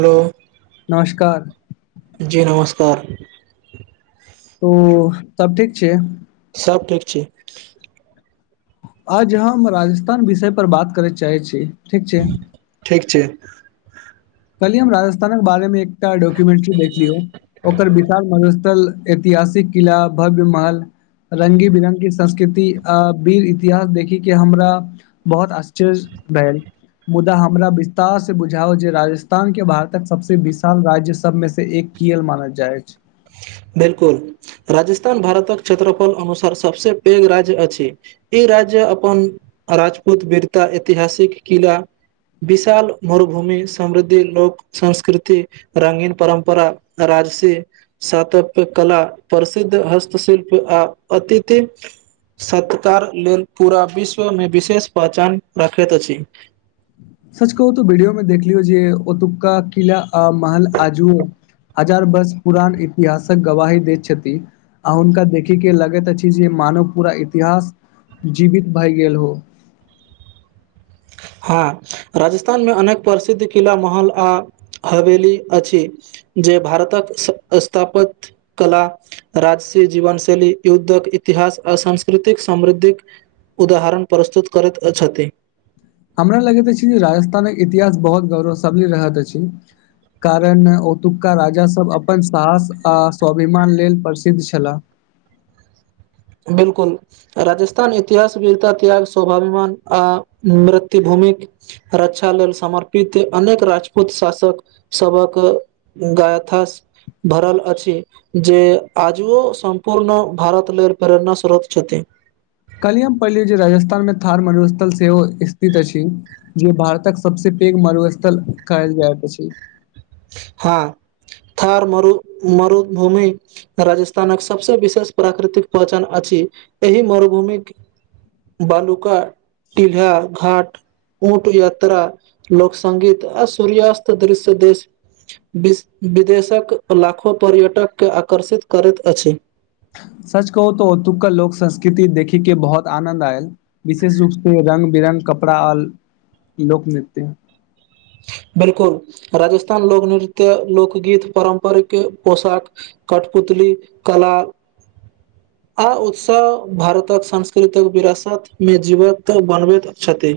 Hello नमस्कार। जी नमस्कार। त सब ठीक छियै? सब ठीक छी। आज हम राजस्थान विषय पर बात करय चाहैत छी, ठीक छै। ठीक छै। काल्हिये हम राजस्थानक बारे मे एकटा डॉक्युमेंट्री देखलियै ओकर विशाल मरुस्थल ऐतिहासिक किला भव्य महल रंगी बिरंगी संस्कृति आ वीर इतिहास देखि के हमरा बहुत आश्चर्य भेल मुदा हमरा विस्तार से बुझाउ जे राजस्थान स्थान के भारतक सबसँ विशाल राज्य सभ मेसँ एक कियैक मानल जाइत अछि। बिलकुल, राजस्थान भारतक क्षेत्रफल अनुसार सबसं पैघ राज्य अछि। ई राज्य अपन राजपूत वीरता, ऐतिहासिक किला विशाल मरुभूमि, समृद्ध लोक संस्कृति रंगीन परम्परा, राजसीय सत स्थापत्य कला, प्रसिद्ध हस्तशिल्प आ अतिथि सत्कार लेल पूरा विश्व मे विशेष पहचान रखैत अछि। सच कहू त वीडियो में देखलियै जे ओतुका किला, महल आजुओ हजार वर्ष पुरान इतिहासक गवाही दैत छथि। आ हुनका देखि के लगैत अछि जे मानवक पूरा इतिहास जीवित भए गेल हो। हँ राजस्थानमे, अनेक प्रसिद्ध किला, महल आ हवेली अछि जे भारतक स्थापत्य कला, राजसी जीवन शैली, युद्धक इतिहास आ सांस्कृतिक समृद्धिक उदाहरण प्रस्तुत करैत छथि। हमरा लगैत अछि जे राजस्थानक इतिहास बहुत गौरवशाली रहल अछि। कारण ओतुका राजा सभ अपन साहस आ स्वाभिमान लेल प्रसिद्ध छलाह। बिलकुल। राजस्थान इतिहास वीरता त्याग स्वभाभिमान आ मातृभूमिक रक्षा लेल समर्पित अनेक राजपूत शासक सभक गाथा भरल अछि जे आजुओ सम्पूर्ण भारत लेल प्रेरणा स्रोत छथि। काल्हिये हम पढलहुं जे राजस्थानमे थार मरूस्थल सेहो स्थित अछि। जे भारतक सबस पैघ मरुस्थल कहल जाइत अछि। हँ थार मरु मरुभूमि राजस्थानक सबसे विशेष प्राकृतिक पहचान अछि एहि मरुभूमि बालुका, टहा, घाट ऊँट यात्रा, लोकसंगीत आ सूर्यास्त दृश्य देश बिस विदेशक लाखो पर्यटक के आकर्षित करैत अछि। सच कहू त ओतुका लोक संस्कृति देखी के बहुत आनंन्द आयल। विशेष रूप से रङंग बिरङ्ग कपड़ा आ लोकनृत्य बिलकुल राजस्थान लोक नृत्य, लोकगीत, पारम्परिक पोशाक कठपुतली कला आ उत्साह भारतक सांस्कृतिक विरासतमे जीवंत बनबैत छथि।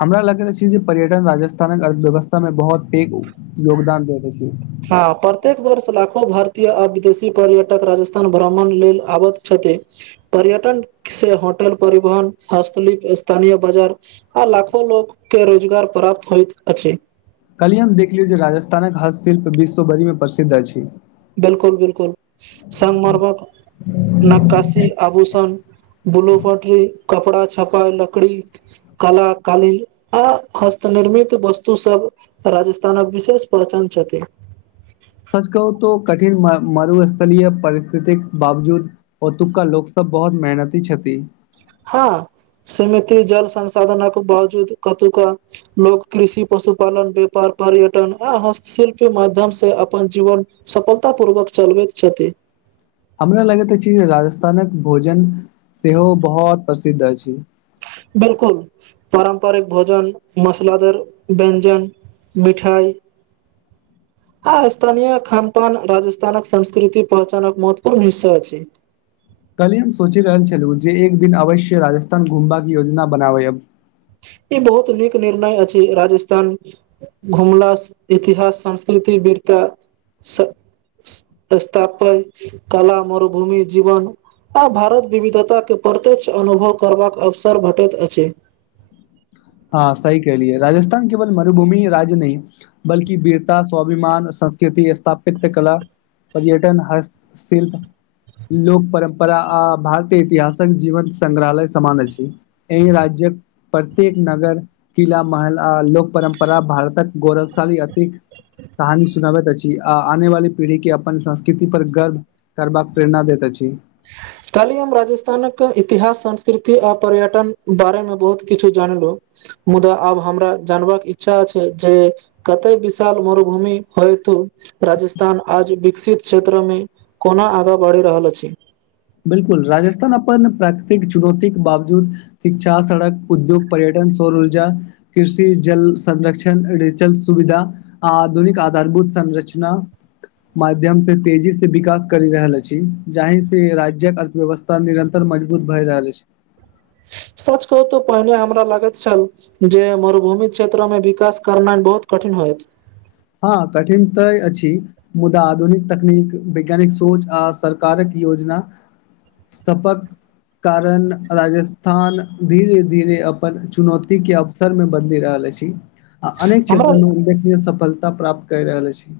हमरा लगैत अछि जे पर्यटन राजस्थानक अर्थव्यवस्थामे बहुत पैघ योगदान द रहल अछि। हँ प्रत्येक वर्ष लाखो भारतीय आ विदेशी पर्यटक राजस्थान भ्रमण लेल आबैत छथि। पर्यटन से होटल, परिवहन, हस्तशिल्प, स्थानीय बाजार आ लाखो लोक के रोजगार प्राप्त होइत अछि। काल्हिये हम देखलियै जे राजस्थानक हस्तशिल्प विश्वभरिमे प्रसिद्ध अछि। बिलकुल बिलकुल, संगमरमरक नक्काशी, आभूषण, ब्लूफटरी कपड़ा छपाइ, लकड़ी कला, कालीन आ हस्त निर्मित वस्तु सब राजस्थानक विशेष पहचान छथि। सच कहू त कठिन मरुस्थलीय परिस्थितिक बावजूद ओतुका लोकसब बहुत मेहनती छथि। हँ, सीमित जल संसाधनक बावजूद ओतुका लोक कृषि पशुपालन व्यापार पर्यटन आ हस्तशिल्पके माध्यम से अपन जीवन सफलता पूर्वक चलबैत छथि। हमरा लगैत अछि जे राजस्थानक भोजन सेहो बहुत प्रसिद्ध अछि। बिलकुल। पारम्परिक भोजन मसालेदार व्यञ्जन मिठाइ आ स्थानीय खान पान राजस्थानक संस्कृतिक पहचानक एक महत्वपूर्ण हिस्सा अछि। काल्हि हम सोचि रहल छलहुँ जे एक दिन अवश्य राजस्थान घुमबाक योजना बनायब। ई बहुत नीक निर्णय अछि, राजस्थान घुमला सं इतिहास, संस्कृति, वीरता स्थापय कला, मरुभूमि जीवन आ भारत विविधता के प्रत्यक्ष अनुभव करबाक अवसर भेटैत अछि। हाॅं सही कहेलियै राजस्थान केवल मरुभूमिय राज्य नहि बल्कि वीरता, स्वाभिमान, संस्कृति, स्थापत्य कला पर्यटन, हस्त शिल्प लोक परम्परा आ भारतीय इतिहासक जीवन संग्रहालय समान अछि। एहिं राज्यक प्रत्येक नगर, किला, महल आ लोक परम्परा भारतक गौरवशाली अतीत कहानी सुनाबैत अछि आ आने वाली पीढ़ी के अपन संस्कृति पर गर्व करबाक प्रेरणा देैत अछी। [inaudible] कल्हि हम राजस्थानक इतिहास, संस्कृति आ पर्यटन बारे मे बहुत किछु जानलौं मुदा आब हमरा जानबाक इच्छा छै जे कते विशाल मरुभूमि होयतो राजस्थान आज विकसित क्षेत्रमे कोना आगा बढ़ि रहल अछि बिल्कुल राजस्थान अपन प्राकृतिक चुनौतीेक बावजूद शिक्षा, सड़क, उद्योग, पर्यटन, सौर ऊर्जा कृषि, जल संरक्षण, रेचल सुविधा आधुनिक आधारभूत संरचना माध्यम से तेजी से विकास करि रहल अछि जाहिंसे राज्य कअर्थव्यवस्था निरन्तर मजबूत भऽ रहल अछि सच कहू तो पहिने हमरा लागैत छल जे मरुभूमि क्षेत्र मे विकास करनाइ बहुत कठिन होयत हँ कठिन तय अछि मुदा आधुनिक तकनीक, वैज्ञानिक सोच आ सरकारक योजना सपक कारण राजस्थान धीरे धीरे अपन चुनौतीेके अव सर मे बदलि रहल अछि आ अनेक हमरा क्षेत्र मे उल्लेखनीय सफलता प्राप्त करि रहल अछि।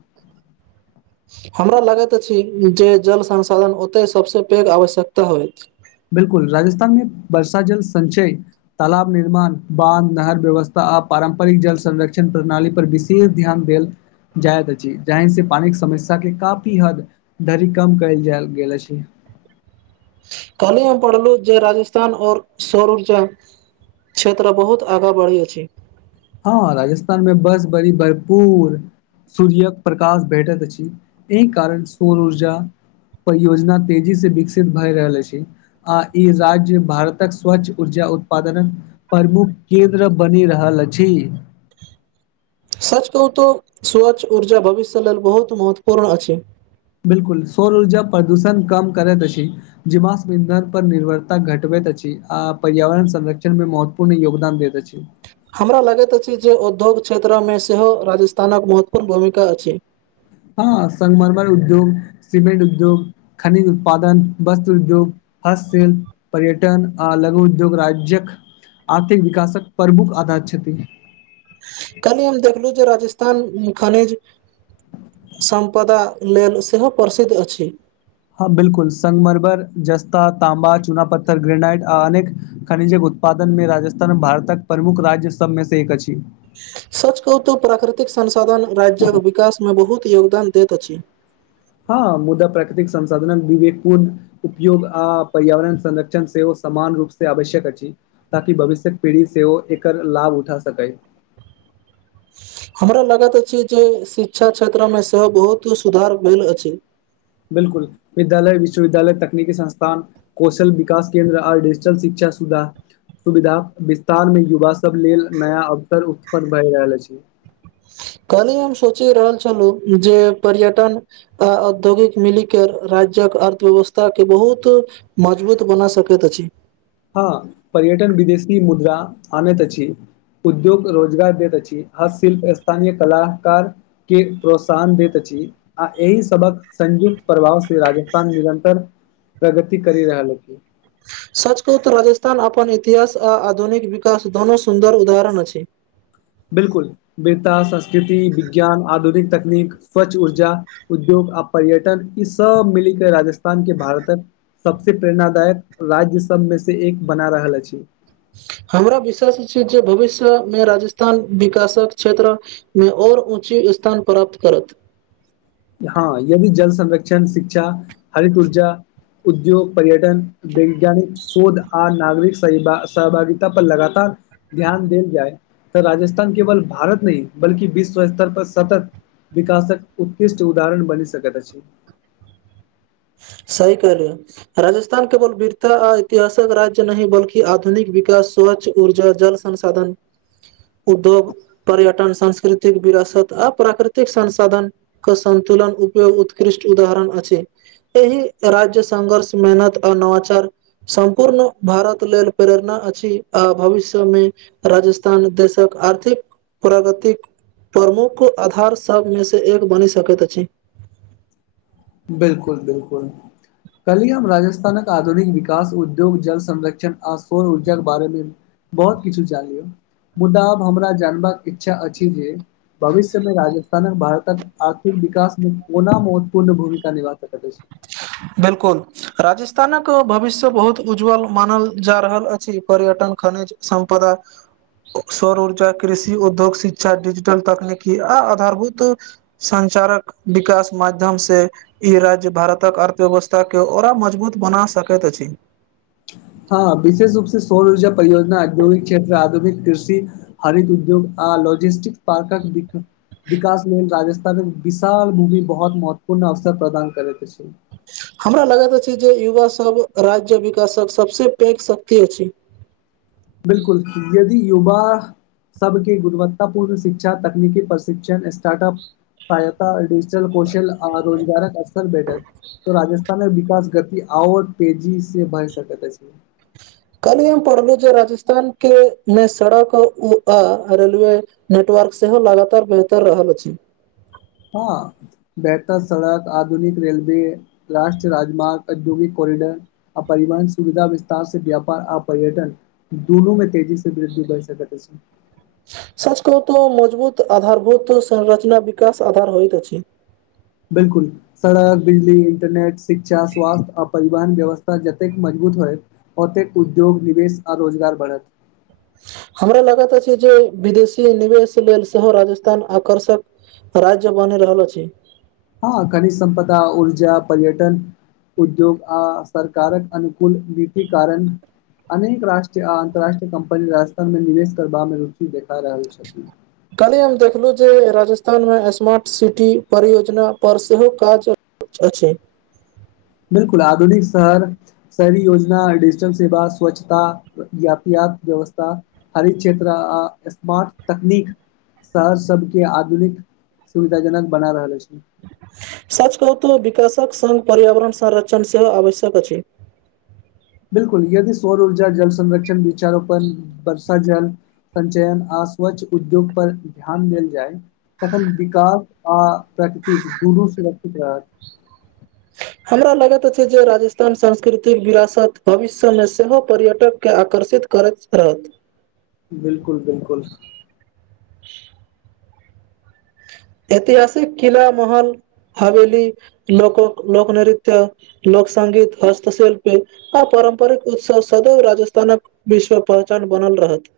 हमरा लागैत अछि जे जल संसाधन ओतय सभसे पैघ आवश्यकता होइत बिल्कुल राजस्थान मे वर्षा जल संचय तालाब निर्माण, बांध, नहर व्यवस्था आ पारंपरिक जल संरक्षण प्रणाली पर विशे शेष ध्यान देल जाइत अछि जाहि से पानिक समस्या के काफी हद धरि कम कयल जैल गेल अछी कल्हि हम पढ़लु जे राजस्थान और सौर उर्जा क्षेत्र बहुत आगाँ बढ़ै अछि हँ राजस्थान मे बर्ष भरी भरपूर सूर्यक प्रकाश भेटैत अछि एहि कारण सौर उर्जा परियोजना तेजी से विकसित भए रहल अछि आ ई राज्य भारतक स्वच्छ ऊर्जा उत्पादनक प्रमुख केन्द्र बनि रहल अछि। सच कहूं तो स्वच्छ ऊर्जा भविष्य लेल बहुत महत्वपूर्ण अछि। बिल्कुल सौर ऊर्जा प्रदूषण कम करैत अछि। जीवाश्म ईंधन पर निर्भरता घटबैत अछि आ पर्यावरण संरक्षण मे महत्व पूर्ण योगदान दैत अछि हमरा लागैत अछि जे उद्योग क्षेत्रमे सेहो राजस्थानक महत्वपूर्ण भूमिका अछि। हँ संगमरमर उद्योग, सिमेंट उद्योग खनिज उत्पादन, वस्त्र उद्योग हस्त शिल्प, पर्यटन आ लघु उद्योग राज्यक आर्थिक विकासक प्रमुख आधार छथि। कलहि हम देखलहु जे राजस्थान खनिज सम्पदा लेल से हो प्रसिद्ध अछि। हा बिलकुल संगमरमर, जस्ता, तांबा, चूना पत्थर, ग्रेनाइड आ अनेक खनिजक उत्पादन मे राजस्थान भारतक प्रमुख राज्य सबमे से एक अछि। सच कहु तऽ प्राकृतिक संसाधन राज्य्क विकास मे बहुत योगदान देत अछि। हा मुदा प्राकृतिक संसाधनक विवेकपूर्ण उपयोग आ पर्यावरण संरक्षण से हो समान रूप से आवश्यक अछि। ताकि भविष्यक पीढ़ी सेहो एकर लाभ उठा सके। हमरा लागेत अछि जे शिक्षा क्षेत्र मे से हो बहुत सुधार भेल अछि। बिल्कुल विद्यालय, विश्वविद्यालय, तकनीकी संस्थान कोशल विकास केन्द्र आ डजिटल शिक्षा सुधा सुविधा विस्तार मे युवा सब लेल नया अवसर उत्पन भए रहल अछि। कलहि हम सोचि रहल छल हुँ जे पर्यटन औद्योगिक मिली के राज्यक अर्थव्यवस्था के बहुत मजबूत बना सकेत अछि। हा पर्यटन विदेशी मुद्रा आनेत अछि। उद्योग रोजगार देत अछि, हा शिल्प स्थानीय कलाकार के प्रोत्साहन देत अहि आ ऐहि सबक संयुक्त प्रभाव से राजस्थान निरन्तर प्रगिती करी रहल अछि। सच कहू तऽ राजस्थान अपन इतिहास आ आधुनिक विकास दोनो सुन्दर उदाहरण अछि। बिलकुल वीरता, संस्कृति, विज्ञान, आधुनिक तकनीक, स्वच्छ ऊर्जा उद्योग अ पर्यटन ई सब मिली कऽ राजस्थान के भारतन सबसे प्रेरणादायक राज्य सबमे से एक बना रहल अछि। हमरा विश्वास छैय जे भविष्य मे राजस्थान विकासक क्षेत्र मे और ऊँची स्थान प्राप्त करत। हा यदी जल संरक्षण, शिक्षा, हरित ऊर्जा, उद्योग पर्यटन, वैज्ञानिक शोध आ नागरिक सह सहभागितता पर लगातार ध्यान देल जाय त राजस्थान केवल भारत नही बल्कि विश्व स्तर पर सतत विकासक उत्कृष्ट उदाहरण बनी सकेत अछि। सही कहलीये। राजस्थान केवल वीरता आ ऐतिहासक राज्य नही बल्कि आधुनिक विकास, स्वच्छ ऊर्जा, जल संसाधन, उद्योग पर्यटन, सांस्कृतिक विरासत आ प्राकृतिक संसाधन कऽ सन्तुलन उपयोग उत्कृष्ट उदाहरण अछि। एही राज्य संघर्ष, मेहनत आ नवाचार सम्पूर्ण भारत लेल प्रेरणा अछि आ भविष्य मे राजस्थान देशक आर्थिक प्रग्तिक प्रमुख आधार सभमे से एक बनी सकेत अछि। बिलकुल बिलकुल। कलही हम राजस्थानक आधुनिक विकास, उद्योग, जल संरक्षण आ सौर ऊर्जाक के बारे मे बहुत किछ जानियो मुदा अब हमरा जानबाक इच्छा अछि जे भविष्य मे राजस्थानक भारतक आर्थिक विकास मे कोना महत्वपूर्ण भूमि कदिमा तऽ भेटै छै बिलकुल राजस्थानक भविष्य बहुत उज्ज्वल मानल जा रहल अछि पर्यटन, खनिज सम्पदा सौर ऊर्जा, कृषि, उद्योग, शिक्षा, डिजिटल तकनीकी आ आधारभूत संचारक विकास माध्यम से ई राज्य भारत तक अर्थव्यवस्थाके ओरा मजबूत बना सकेत अछी। हां विशेष रूप से सौर ऊर्जा परियोजना, औद्योगिक क्षेत्र, आधुनिक कृषि हरित उद्योग आ लॉजिस्टिक पार्कक विक विकास लेल राजस्थान विशाल भूमि बहुत महत्वपूर्ण अवसर प्रदान करैत अछि हमरा लगत अछि जे युवा सब राज्य विकासक सबस पैघ शक्ति अछि। बिल्कुल यदि युवा सभके गुणवत्तापूर्ण शिक्षा, तकनीकी प्रशिक्षण, स्टार्टअप सहायता, डिजिटल कोश ल आ रोजगारक अवसर भैटत तो राजस्थानक विकास गति आओर तेजी से बढि सकैत अछि। [inaudible] कलहि हम पढ़लु जे राजस्थान के मे सड़क उ आ रेलवे नेटवर्क सेहो लगातार बेहतर रहल अछि। हँ बेहतर सड़क, आधुनिक रेलवे, राष्ट्रीय राजमार्ग, औद्योगिक कोॉरिडर आ परिवहन सुविधा विस्तार से व्यापार आ पर्यटन दुनू मे तेजी से वृद्धि भय सकैत अछि। सच कहू़ं तो मजबूत आधारभूत संरचना विकाश आधार होइत अछि। बिल्कुल सड़क, बिजली, इंटरनेट, शिक्षा, स्वास्थ्य आ परिवहन व्यवस्था जतेक मजबूत होयत ओतेक उद्योग, निवेश आ रोजगार बढ़त। हमरा लागत अछि जे विदेशी निवेश लेल सेहो राजस्थान आकर्षक राज्य बनि रहल अछि। हँ खनिज सम्पदा, ऊर्जा, पर्यटन उद्योग आ सरकारक अनुकूल नीति कारण अनेक राष्ट्रीय आ अन्तर्राष्ट्रीय कम्पनी राजस्थानमे निवेश करबामे रुचि देखा रहल छथिन। कल्हि हम देखलुं जे राजस्थानमे स्मार्ट सिटी परियोजनापर सेहो काज अच्छ अछि। बिल्कुल आधुनिक शहर शहरी योजना, डिजिटल सेवा, स्वच्छता, यातायात व्यवस्था हरित क्षेत्र आ स्मार्ट तकनीक शहर सब के आधुनिक सुविधाजनक बना रहल अछि। सच कहूं तो विकसक संग पर्यावरण संरक्षण सेहो आवश्यक अछि। बिल्कुल यदि सौर ऊर्जा, जल संरक्षण, वृक्षारोपण, वर्ष जल संचयन आ स्वच्छ उद्योग पर ध्यान देल जाय तखन विकाश आ प्राकृतिक दुनू सुरक्षित रहत। हमरा लगत अछि जे राजस्थान सांस्कृतिक विरासत भविष्य मे सेहो पर्यटक के आकर्षित करैत रहत। बिल्कुल बिल्कुल। ऐतिहासिक किला, महल, हवेली, लोकोक लोकनृत्य लोकसंगीत, हस्तशिल्पे आ पारम्परिक उत्सव सदैव राजस्थानक विश्वक पहचान बनल रहत।